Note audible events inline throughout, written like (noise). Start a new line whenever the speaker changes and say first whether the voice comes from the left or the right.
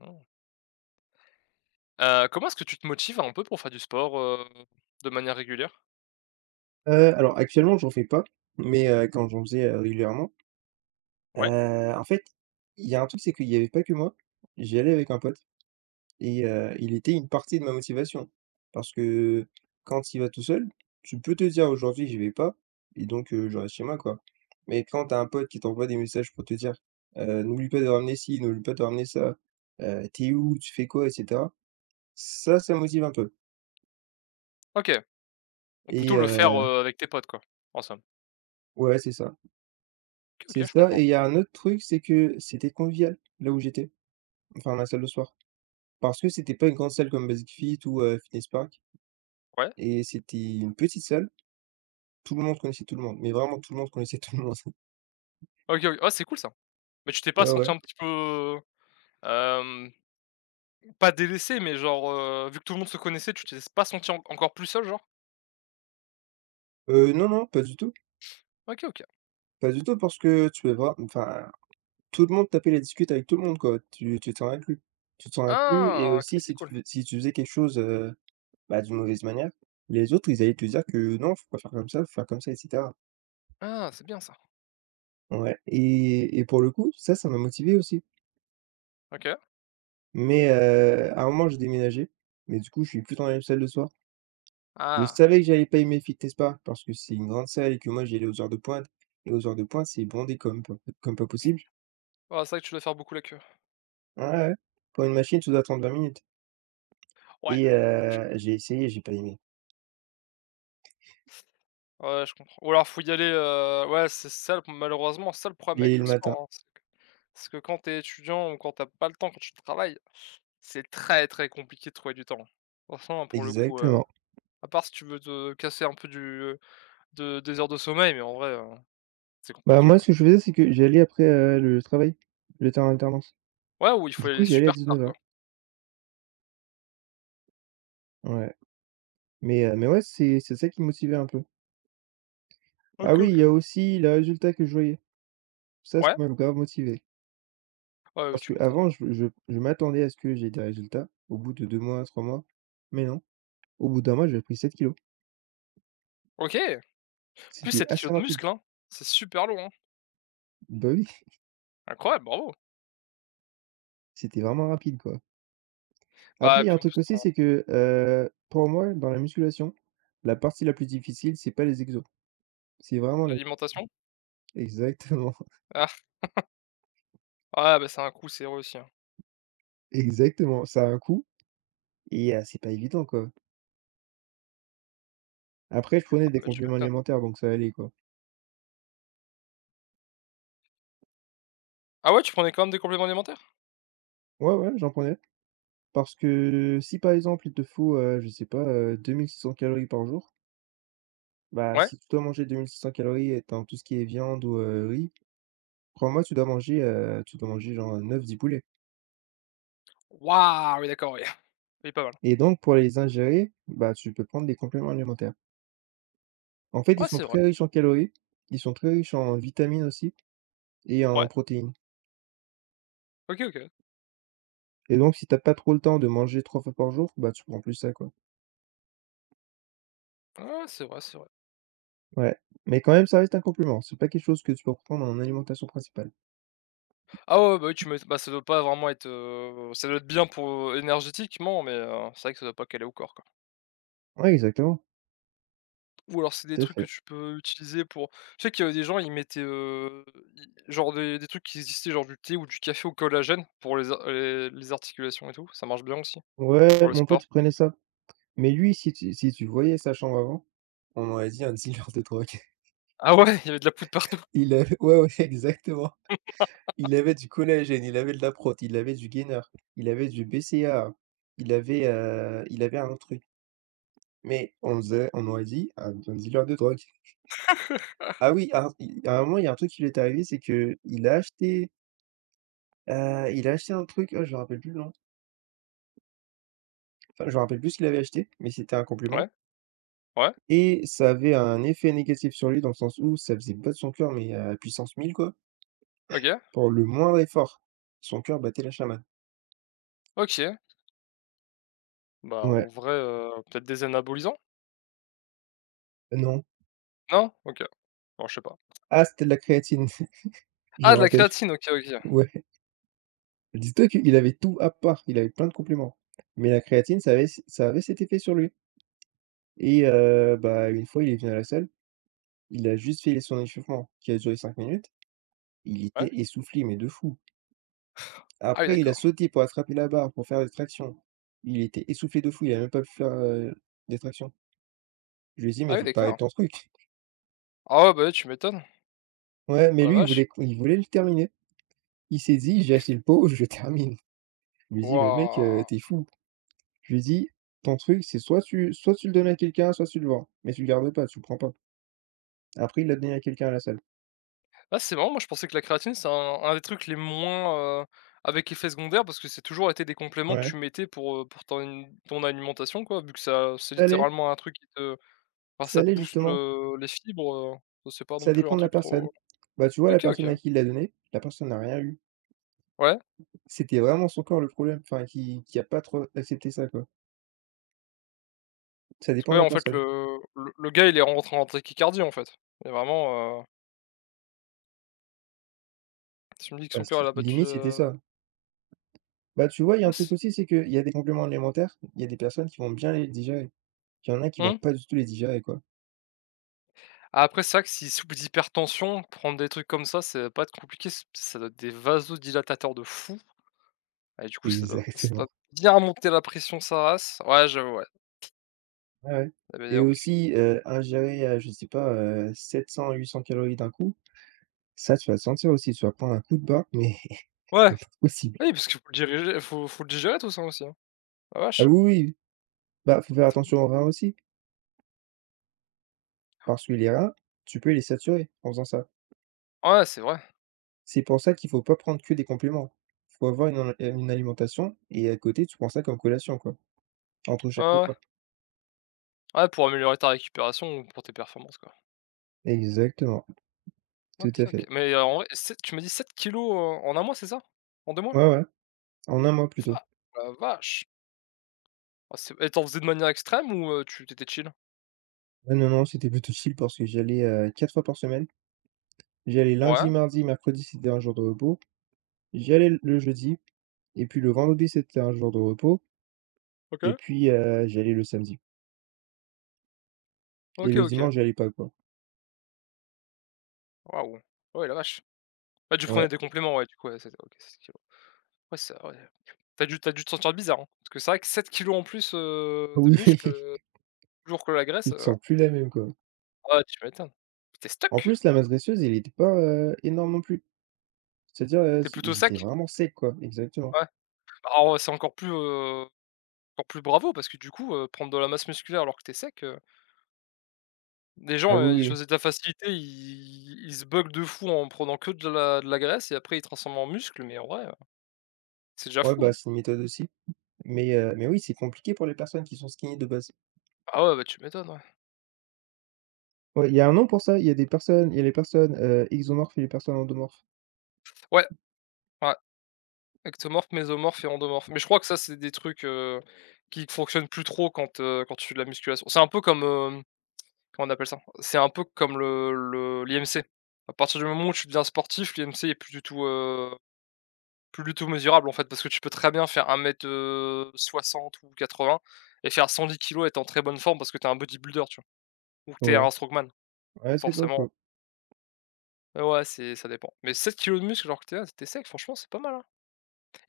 left: Mmh. Comment est-ce que tu te motives un peu pour faire du sport, de manière régulière?
right: Alors actuellement, j'en fais pas, mais quand j'en faisais, régulièrement,
left: Ouais?
right: en fait, il y a un truc, c'est qu'il y avait pas que moi. J'y allais avec un pote et il était une partie de ma motivation. Parce que quand il va tout seul, tu peux te dire: «Aujourd'hui, j'y vais pas» et donc je reste chez moi, quoi. Mais quand t'as un pote qui t'envoie des messages pour te dire: «N'oublie pas de ramener ci, n'oublie pas de ramener ça, tu où? Tu fais quoi?» et cetera. Ça motive un peu
left: OK. Ou plutôt
right: et
left: le faire, avec tes potes quoi, en somme.
right: ouais, c'est ça.
left: OK,
right: C'est
left: OK, je
right: ça et
left: comprends.
right: il y a un autre truc, c'est que c'était convivial, là où j'étais, enfin ma salle de soir. Parce que c'était pas une grande salle comme Basic Fit ou, Fitness Park
left: Ouais.
right: et c'était une petite salle, tout le monde connaissait tout le monde, mais vraiment tout le monde connaissait (laughs) tout le monde. (laughs)
left: OK, OK. Ah, c'est cool ça. Mais tu t'es pas
right: Ouais,
left: senti
right: ouais.
left: un petit peu, hem, pas délaissé, mais genre, vu que tout le monde se connaissait, tu t'es pas senti en encore plus seul genre?
right: Non, non, pas du tout,
left: OK, OK.
right: pas du tout parce que tu peux voir enfin tout le monde tapait la discute avec tout le monde quoi, tu te sens inclus. Tu te sens inclus et
left: Ah! OK,
right: aussi
left: c'est cool.
right: si tu faisais quelque chose, bah, d'une mauvaise manière, les autres ils allaient te dire que: «Non, faut pas faire comme ça, faut faire comme ça» et cetera.
left: Ah, c'est bien ça.
right: Ouais et pour le coup, ça m'a motivé aussi.
left: OK.
right: Mais à un moment, j'ai déménagé, mais du coup, je suis plus dans la même salle le soir. Je
left: Ah!
right: savais que j'allais pas aimer Fitness Park parce que c'est une grande salle et que moi, j'y allais aux heures de pointe et aux heures de pointe, c'est bondé comme pas possible.
left: Ouais, c'est vrai que tu dois faire beaucoup la queue.
right: Ouais, ouais. Pour une machine, tu dois attendre 20 minutes
left: Ouais,
right: et j'ai essayé, j'ai pas aimé.
left: ouais, je comprends. Ou alors faut y aller, ouais, c'est ça le malheureusement, c'est ça le problème
right: J'y
left: avec
right: allais le
left: le
right: matin.
left: sport, hein. C'est que quand t'es étudiant ou quand t'as pas le temps, quand tu travailles, c'est très, très compliqué de trouver du temps. Franchement, pour le coup,
right: Exactement.
left: à part si tu veux te casser un peu du, de des heures de sommeil, mais en vrai, c'est
right: Bah,
left: compliqué,
right: moi,
left: quoi.
right: ce que je faisais, c'est que j'allais après, le travail. Le temps en alternance.
left: Ouais, ou il faut
right: Du
left: y
right: coup,
left: aller
right: j'y allais à
left: super tard,
right: dix-neuf
left: quoi.
right: heures. Ouais, mais ouais, c'est ça qui me motivait un peu. Ah
left: OK,
right: oui, il y
left: OK.
right: a aussi le résultat que je voyais. Ça
left: Ouais,
right: m'a grave motivé.
left: ouais, ouais,
right: Parce
left: tu m'étonnes.
right: qu'avant, je m'attendais à ce que j'ai des résultats au bout de 2 mois, 3 mois, mais non, au bout d'un mois, j'avais pris 7 kilos.
left: OK! En plus
right: C'était
left: 7
right: assez
left: kilogrammes de
right: rapide.
left: muscle, hein. C'est super long, hein.
right: Bah oui,
left: Incroyable, bravo.
right: (laughs) c'était vraiment rapide, quoi. Après,
left: Bah,
right: il y a
left: puis
right: un
left: en plus,
right: truc
left: en
right: aussi, c'est que, pour moi, dans la musculation, la partie la plus difficile, c'est pas les exos. C'est vraiment le.
left: l'alimentation?
right: Exactement, (laughs)
left: Ah, ouais, bah, c'est un coup c'est aussi, hein.
right: exactement, ça a un coût et c'est pas évident, quoi. Après, je prenais
left: Ah,
right: des
left: bah, tu
right: compléments
left: m'étonnes.
right: alimentaires, donc ça allait, quoi.
left: Ah, ouais, tu prenais quand même des compléments alimentaires?
right: Ouais, ouais, j'en prenais parce que si, par exemple, il te faut, je sais pas, 2 600 calories par jour. Bah,
left: Ouais?
right: si tu dois manger 2 600 calories étant tout ce qui est viande ou, riz, crois-moi, tu dois manger genre, neuf dix poulets
left: Waouh! Oui, d'accord, oui. (laughs) Oui, pas mal.
right: et donc pour les ingérer, bah, tu peux prendre des compléments alimentaires. En fait, ils
left: Ouais,
right: sont
left: c'est vrai.
right: très riches en calories, ils sont très riches en vitamines aussi et
left: Ouais.
right: en protéines
left: OK, OK.
right: et donc si t'as pas trop le temps de manger 3 fois par jour, bah, tu prends plus ça, quoi.
left: Ouais, ouais, c'est vrai, c'est vrai.
right: Ouais, mais quand même, ça reste un complément, c'est pas quelque chose que tu peux prendre en alimentation principale.
left: Ah, ouais, ouais, bah, oui, tu m'é bah, ça doit pas vraiment être, ça doit être bien pour, énergétiquement, mais, c'est vrai que ça doit pas caler au corps, quoi.
right: Ouais, exactement,
left: Ou alors c'est des
right: tout à
left: trucs que
right: fait.
left: tu peux utiliser pour je sais qu'il y avait des gens, ils mettaient, i genre des trucs qui existaient, genre du thé ou du café au collagène pour les ar les articulations et tout, ça marche bien aussi, pour
right: Ouais,
left: le
right: mon pote,
left: sport.
right: il prenait ça, mais lui, si tu voyais sa chambre avant, on aurait dit un dealer de drogue.
left: Ah, ouais? (laughs) Il y avait de la poudre partout?
right: Il avait ouais, ouais, (laughs) exactement. Il avait du collagène, il avait de la prot, il avait du gaineur, il avait du BCAA, il avait un autre truc, mais on nous a dit: «Un dealer de drogue». Ah oui, à un moment, il y a un truc qui lui est arrivé, c'est que il a acheté un truc, oh, je me rappelle plus le nom, enfin, je me rappelle plus ce qu'il avait acheté, mais c'était un compliment
left: Ouais, ouais,
right: et ça avait un effet négatif sur lui dans le sens où ça faisait battre son cœur, mais à puissance 1000 quoi,
left: OK,
right: pour le moindre effort. Son cœur battait la chamade.
left: OK. Bah, en
right: Ouais,
left: vrai, peut-être des anabolisants?
right: non.
left: Non? OK. Bon, je sais pas.
right: Ah, c'était de la créatine. Je
left: Ah,
right: me
left: de la
right: rappelle.
left: créatine, OK, OK.
right: Ouais. (laughs) Dis-toi qu'il avait tout à part, il avait plein de compléments. Mais la créatine, ça avait cet effet sur lui et bah, une fois, il est venu à la salle, il a juste fait son échauffement qui a duré 5 minutes, il
left: Ouais.
right: était essoufflé, mais de fou.
left: Ah, oui,
right: Après, il a
left: d'accord.
right: sauté pour attraper la barre pour faire des tractions. Il était essoufflé de fou, il a même pas pu faire, des tractions. Je lui ai dit:
left: Ah,
right: «Mais
left: oui,
right: faut que
left: d'accord.
right: t'arrêtes ton truc». (laughs)
left: Ah, ouais, bah, ouais, tu m'étonnes.
right: Ouais,
left: Oh,
right: mais
left: la
right: lui,
left: vache.
right: il voulait le terminer. Il s'est dit: «J'ai acheté le pot, (laughs) je termine». Je lui ai dit: «Mais mec,
left: Waouh!
right: tu fou». Je lui ai dit: «Ton truc, c'est soit tu le donnes à quelqu'un, soit tu le vends, mais tu le gardes pas, tu le prends pas». Après, il l'a donné à quelqu'un à la salle.
left: Ah, c'est marrant, moi je pensais que la créatine, c'est un des trucs les moins, avec effet secondaire parce que c'est toujours été des compléments que
right: Ouais.
left: tu mettais pour, pour ton alimentation quoi, vu que ça c'est
right: Ça l'est
left: littéralement un truc qui te enfin
right: Ça
left: ça te
right: l'est
left: booste
right: justement,
left: le les fibres, c'est pas non
right: ça
left: plus
right: dépend
left: un
right: de la
left: truc
right: personne.
left: trop
right: Bah, tu vois la
left: OK, OK.
right: personne à qui il l'a donné, la personne n'a rien eu.
left: Ouais,
right: C'était vraiment son corps le problème, enfin qui a pas trop accepté ça, quoi. Ça
left: parce que
right: dépend
left: ouais,
right: de la
left: en fait,
right: personne.
left: le gars, il est rentré en trachycardie, en fait. Il est vraiment, tu me dis que
right: Bah,
left: son cœur, il
right: si
left: a battu,
right: limite, c'était ça. Bah, tu vois, il y a
left: ah,
right: un truc
left: c'est
right: aussi, c'est qu'il y a des compléments alimentaires, il y a des personnes qui vont bien les digérer. Il y en a qui vont
left: Mmh.
right: pas du tout les digérer, quoi.
left: Après, c'est vrai que s'ils souffrent d'hypertension, prendre des trucs comme ça doit pas être compliqué. C Ça doit être des vasodilatateurs de fou et du coup, ça doit ça
right: Exactement.
left: doit bien remonter la pression sa race. Ouais, j'avoue, ouais.
right: Ouais, ouais.
left: Eh, beh, dis
right: Et
left: donc.
right: aussi, ingérer, je sais pas, sept 800 calories d'un coup, ça, tu vas le sentir aussi, tu vas prendre un coup de barre, mais (laughs) pas
left: Ouais,
right: possible.
left: oui, parce qu'il faut le diriger faut faut le digérer tout ça aussi, hein. La
right: Ah
left: vache.
right: oui, oui, bah, faut faire
left: C'est b
right: attention aux reins aussi, parce que les reins, tu peux les saturer en faisant ça.
left: Ouais, c'est vrai.
right: C'est pour ça qu'il faut pas prendre que des compléments. Faut avoir une alimentation et à côté, tu prends ça comme collation, quoi, entre
left: Ouais,
right: chaque
left: ouais, ouais.
right: repas.
left: Ouais, pour améliorer ta récupération ou pour tes performances, quoi.
right: Exactement, tout
left: OK,
right: à
left: OK.
right: fait.
left: Mais, en vrai, 7, tu m'as dit 7 kilos, en un mois, c'est ça? En 2 mois?
right: Ouais, ouais, en un mois
left: Va
right: plutôt.
left: La vache! Ah, c'est et tu en faisais de manière extrême ou, tu t'étais chill?
right: Ouais, non, non, c'était plutôt chill parce que j'allais allais, fois par semaine. J'allais lundi,
left: Ouais.
right: mardi, mercredi, c'était un jour de repos. J'allais le jeudi et puis le vendredi, c'était un jour de repos et
left: OK.
right: puis, j'y le samedi et
left: OK,
right: le
left: OK.
right: dimanche, j'allais pas, quoi.
left: Waouh! Ah, ouais, la vache. Ouais, tu prenais
right: Ouais.
left: des
right: (laughs)
left: compléments, ouais, du coup, ouais, c'est OK, 7 kg. Ouais, ça, ouais. Tu as dû te sentir bizarre, hein? Parce que c'est vrai que 7 kilos en plus, de
right: Oui,
left: muscles,
right: oui,
left: toujours que la graisse,
right: tu te sens plus la même, quoi.
left: ah, tu m'étonnes. t'es stuck
right: En
left: t'es
right: plus, la matressieuse, elle était pas, énorme non plus. C'est-à-dire, si
left: plutôt sec?
right: j'étais vraiment sec, quoi, exactement.
left: Ouais. Alors, ouais, c'est encore plus bravo parce que du coup, prendre de la masse musculaire alors que t'es sec, des
right: Ah
left: gens,
right: oui,
left: ils
right: oui.
left: choisissent la facilité, ils se buggent de fou en prenant que de la graisse et après ils transforment en muscles, mais en vrai, c'est déjà
right: Ouais,
left: fou,
right: bah,
left: hein?
right: c'est une méthode aussi. Mais oui, c'est compliqué pour les personnes qui sont skinny de base.
left: Ah, ouais, bah, tu m'étonnes, ouais.
right: Ouais, il y a un nom pour ça, il y a les personnes, exomorphes et les personnes endomorphes.
left: Ouais. Ouais. Ectomorphe, mésomorphe et endomorphe. Mais je crois que ça, c'est des trucs, qui fonctionnent plus trop quand, quand tu fais de la musculation. C'est un peu comme, comment on appelle ça? C'est un peu comme le l'IMC. À partir du moment où tu deviens sportif, l'IMC est plus du tout mesurable, en fait, parce que tu peux très bien faire un mètre 60 ou 80 et faire 110 kg et être en très bonne forme parce que t'es un bodybuilder, tu vois? Ou que t'es
right: Ouais,
left: un strongman.
right: ouais,
left: Donc
right: c'est pas
left: forcément,
right: faux.
left: ouais, c'est, ça dépend. Mais 7 kilos de muscle alors que t'es es sec, franchement, c'est pas mal, hein.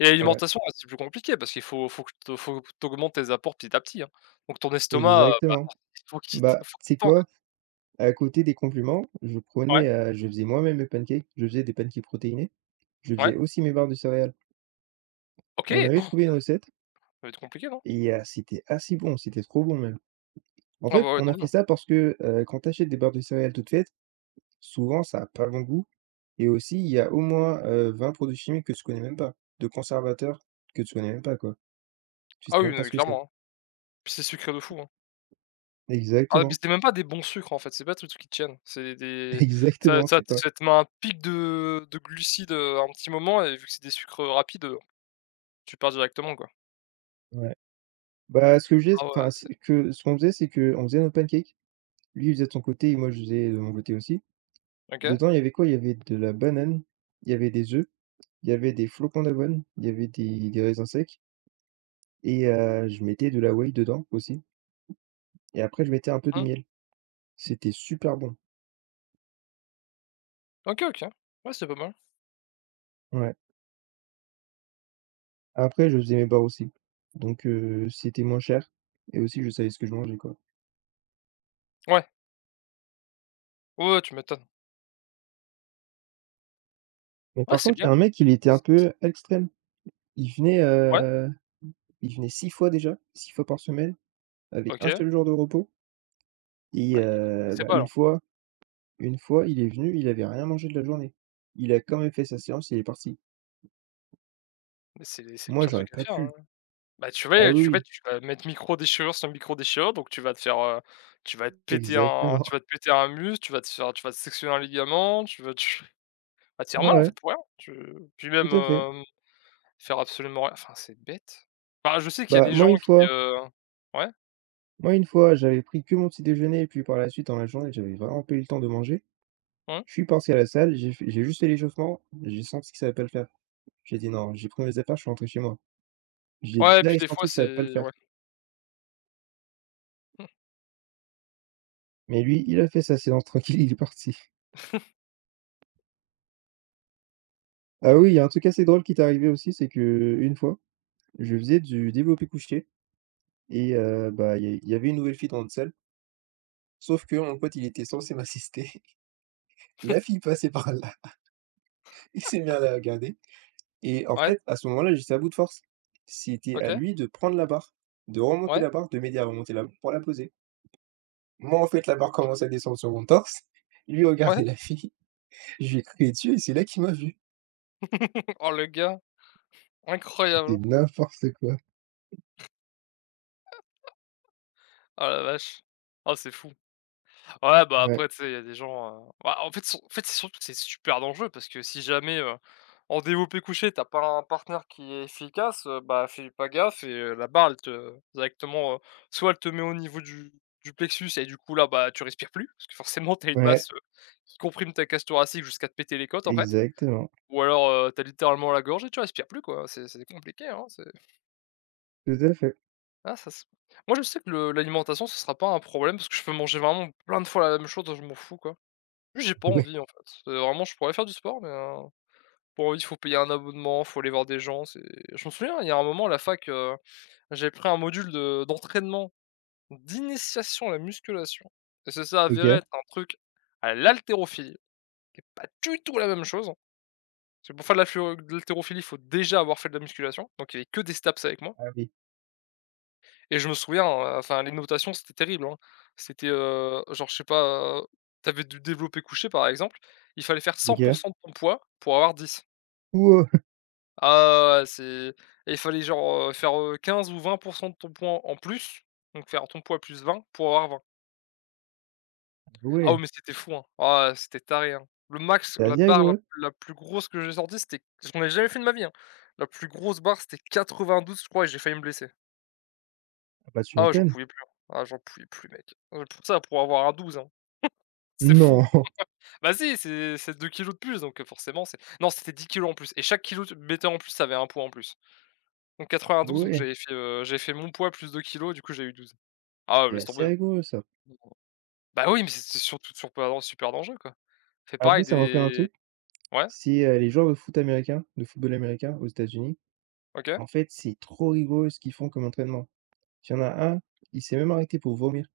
left: Et
right: Ouais,
left: l'alimentation, bah, c'est plus compliqué parce qu'il faut que tu tes apports petit à petit, hein. Donc ton estomac, bah,
right: exactement.
left: (laughs) il faut qu'il te
right: Bah,
left: faut qu'il
right: c'est
left: tanque.
right: quoi? À côté des compliments,
left: Ouais,
right: je faisais moi-même mes pancakes, je faisais des pancakes protéinés. Je
left: ouais,
right: faisais aussi mes barres de céréales. On
left: OK. Oh,
right: avait
left: ça
right: trouvé une recette
left: va être compliqué, non?
right: et c'était assez bon, c'était trop bon même. En
left: Ah,
right: fait,
left: bah, ouais,
right: on a
left: tant mieux.
right: fait ça parce que, quand tu achètes des barres de céréales toutes faites, souvent ça a pas bon goût et aussi il y a au moins, 20 produits chimiques que tu connais même pas, de conservateurs que tu connais même pas quoi. Tu sais
left: Ah, oui,
right: même
left: non,
right: pas
left: mais
right: ce que c'est.
left: clairement, hein. Puis c'est sucré de fou, hein. Ah, puis
right: Exactement,
left: c'est même pas des bons sucres, en fait, c'est pas des trucs qui tiennent. C'est
right: (laughs)
left: des ça
right: exactement,
left: ça
right: c'est pas
left: ça te met un pic de glucides, un petit moment et vu que c'est des sucres rapides, tu pars directement, quoi.
right: ouais. Bah, ce que je faisais
left: Ah, ouais,
right: enfin
left: c'est
right: c'est que ce qu'on faisait, c'est qu'on faisait nos pancakes. Lui, il faisait de son côté et moi je faisais de mon côté aussi.
left: OK.
right: Dedans, il y avait quoi? Il y avait de la banane, il y avait des œufs. Il y avait des flocons d'avoine, il y avait des raisins secs et je mettais de la whey dedans aussi et après je mettais un peu de
left: Mmh.
right: miel. C'était super bon,
left: OK, OK. Ouais, c'est pas mal.
right: ouais. Après je faisais mes bars aussi, donc c'était moins cher et aussi je savais ce que je mangeais, quoi.
left: Ouais. Ouais, ouais, tu m'étonnes.
right: Mais
left: Ouais,
right: par
left: c'est
right: contre, il y
left: bien.
right: a un mec, il était un peu extrême. Il venait,
left: Ouais,
right: heu, il venait 6 fois déjà, 6 fois par semaine avec un
left: OK.
right: seul jour de repos et
left: Bah, il progressait
right: bah,
left: pas alors.
right: une fois, il est venu, il avait rien mangé de la journée. Il a quand même fait sa séance, il est parti.
left: Mais c'est le
right: Moi,
left: pire
right: j'aurais
left: truc à
right: pas
left: faire, hein.
right: pu.
left: Bah, tu
right: Ah
left: vas
right: oui,
left: tu vas
right: oui,
left: tu vas mettre micro-déchirure sur micro-déchirure, donc tu vas te faire, tu vas te péter un
right: exactement.
left: tu vas te péter un muscle, tu vas te sectionner un ligament, tu vas tu (laughs) vas te faire
right: Ouais,
left: mal, en fait,
right: ouais,
left: pour rien. Tu Puis
right: tout
left: même,
right: à fait.
left: faire absolument rien, enfin, c'est bête. Bah, je sais qu'il y a
right: Bah,
left: des
right: moi,
left: gens
right: une
left: qui,
right: fois
left: ouais?
right: moi, une fois, j'avais pris que mon petit déjeuner et puis par la suite, dans la journée, j'avais vraiment pas eu le temps de manger.
left: Mmh?
right: Je suis parti à la salle, j'ai juste fait l'échauffement, j'ai senti que ça allait pas le faire. J'ai dit: «Non». J'ai pris mes affaires, je suis rentré chez moi. J'ai
left: Ouais, et puis
right: direct
left: des fois,
right: senti que ça allait pas le
left: c'est
right: faire.
left: ouais.
right: Mais lui, il a fait sa séance (laughs) tranquille, il est parti.
left: (laughs)
right: Ah oui, il y a un truc assez drôle qui t'est arrivé aussi, c'est que une fois, je faisais du développé couché et bah, il y avait une nouvelle fille dans notre salle, sauf que mon pote, il était censé m'assister. (laughs) La fille passait par là, il s'est mis à la regarder. Et en
left: Ouais,
right: fait, à ce moment-là, j'étais à bout de force. C'était à
left: OK,
right: lui de prendre la barre, de remonter
left: ouais,
right: la barre, de m'aider à remonter la barre pour la poser. Moi, en fait, la barre commence à descendre sur mon torse. (laughs) Lui
left: ouais.
right: regardez la fille, (laughs) je lui ai crié dessus et c'est là qu'il m'a vu.
left: (laughs) Oh, le gars,
right: C'était
left: incroyable.
right: n'importe quoi.
left: Oh, la vache. Oh, c'est fou. Ouais, bah,
right: Ouais.
left: après, tu sais, il y a des gens, bah, en fait, sur en fait, c'est surtout que c'est super dangereux parce que si jamais, en développé couché, t'as pas un partenaire qui est efficace, bah, fais pas gaffe et la barre elle te directement, soit elle te met au niveau du plexus et du coup là, bah, tu respires plus parce que forcément t'as une
right: Ouais,
left: masse, qui comprime ta cage thoracique jusqu'à te péter les côtes, en fait.
right: exactement.
left: Ou alors, tu littéralement la gorge et tu respires plus, quoi. C'est compliqué, hein, c'est
right: Tout à fait.
left: ah ça se moi, je sais que le l'alimentation, ce sera pas un problème parce que je peux manger vraiment plein de fois la même chose, je m'en fous, quoi. Juste, j'ai pas
right: Ouais.
left: envie, en fait. Vraiment, je pourrais faire du sport, mais, pas envie, il faut payer un abonnement, faut aller voir des gens, c'est je me souviens, il y a un moment à la fac, j'avais pris un module de d'entraînement, d'initiation à la musculation et ça s'est avéré
right: OK.
left: être un truc à l'haltérophilie, qui est pas du tout la même chose. Parce que pour faire de la fleur de l'haltérophilie, il faut déjà avoir fait de la musculation, donc il y avait que des staps avec moi
right: Ah oui.
left: et je me souviens, enfin les notations, c'était terrible, hein. C'était, genre, je sais pas, tu avais du développé couché, par exemple, il fallait faire 100 de
right: OK.
left: ton poids pour avoir 10.
right: Wow!
left: Ah, ouais, c'est et il fallait genre, faire, 15 ou 20% de ton poids en plus, donc faire ton poids plus 20 pour avoir 20.
right: (laughs)
left: Ah, ouais,
right: Ouais,
left: mais c'était fou, hein. Ah, c'était taré, hein. Le max,
right: c'est
left: la
right: assez
left: barre, la
right: rigoureux.
left: la plus grosse que j'ai sortie, c'était j'en ai jamais fait de ma vie, hein. La plus grosse barre, c'était 92, je crois, et j'ai failli me blesser.
right: Ah bah, tu
left: Ah, ouais, j'en
right: m'étonnes.
left: pouvais plus, hein. Ah, j'en pouvais plus, mec. Pour ça, pour avoir un 12, hein. C'est fou.
right: Non! (laughs)
left: Bah, si, c'est 2 kilos de plus, donc forcément, c'est non, c'était 10 kilos en plus et chaque kilogramme de mettais en plus, ça avait un poids en plus. Donc
right: Ah
left: 92, donc
right: ouais,
left: j'avais fait mon poids plus 2 kilos du coup j'ai eu 12. Ah, ouais,
right: c'est
left: laisse tomber,
right: assez
left: hein.
right: rigoureux ça.
left: Bah, oui, mais c'est surtout super dan super dangereux, quoi. C'est pareil
right: Après, ça me rappelle un
left: des
right: truc,
left: ouais,
right: c'est, les joueurs de de football américain aux États-Unis.
left: OK.
right: En fait, c'est trop rigolo ce qu'ils font comme entraînement. Il y en a un, il s'est même arrêté pour vomir.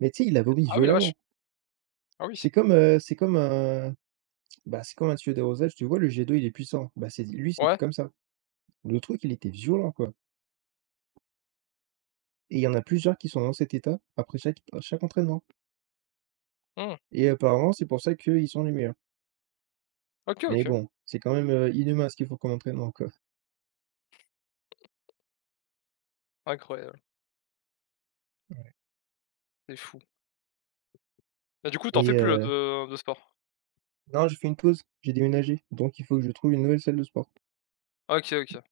right: Mais tu sais, il a vomi
left: Ah, oui, la vache.
right: violemment.
left: Ah, oui.
right: C'est comme, heu, c'est comme un c'est comme un tuyau d'arrosage. Tu vois, le jet d'eau, il est puissant. Bah, c'est lui, c'était
left: Ouais.
right: comme ça. Le truc, il était violent, quoi et il y en a plusieurs qui sont dans cet état après chaque entraînement
left: Mmh.
right: et apparemment, c'est pour ça qu'ils sont les meilleurs.
left: OK,
right: Mais
left: OK.
right: bon, c'est quand même, inhumain ce qu'ils font comme entraînement, quoi
left: Incroyable. C'est fou. Et du coup, t'en fais
right: et
left: plus là de sport?
right: non, j'ai fait une pause, j'ai déménagé, donc il faut que je trouve une nouvelle salle de sport.
left: OK, OK.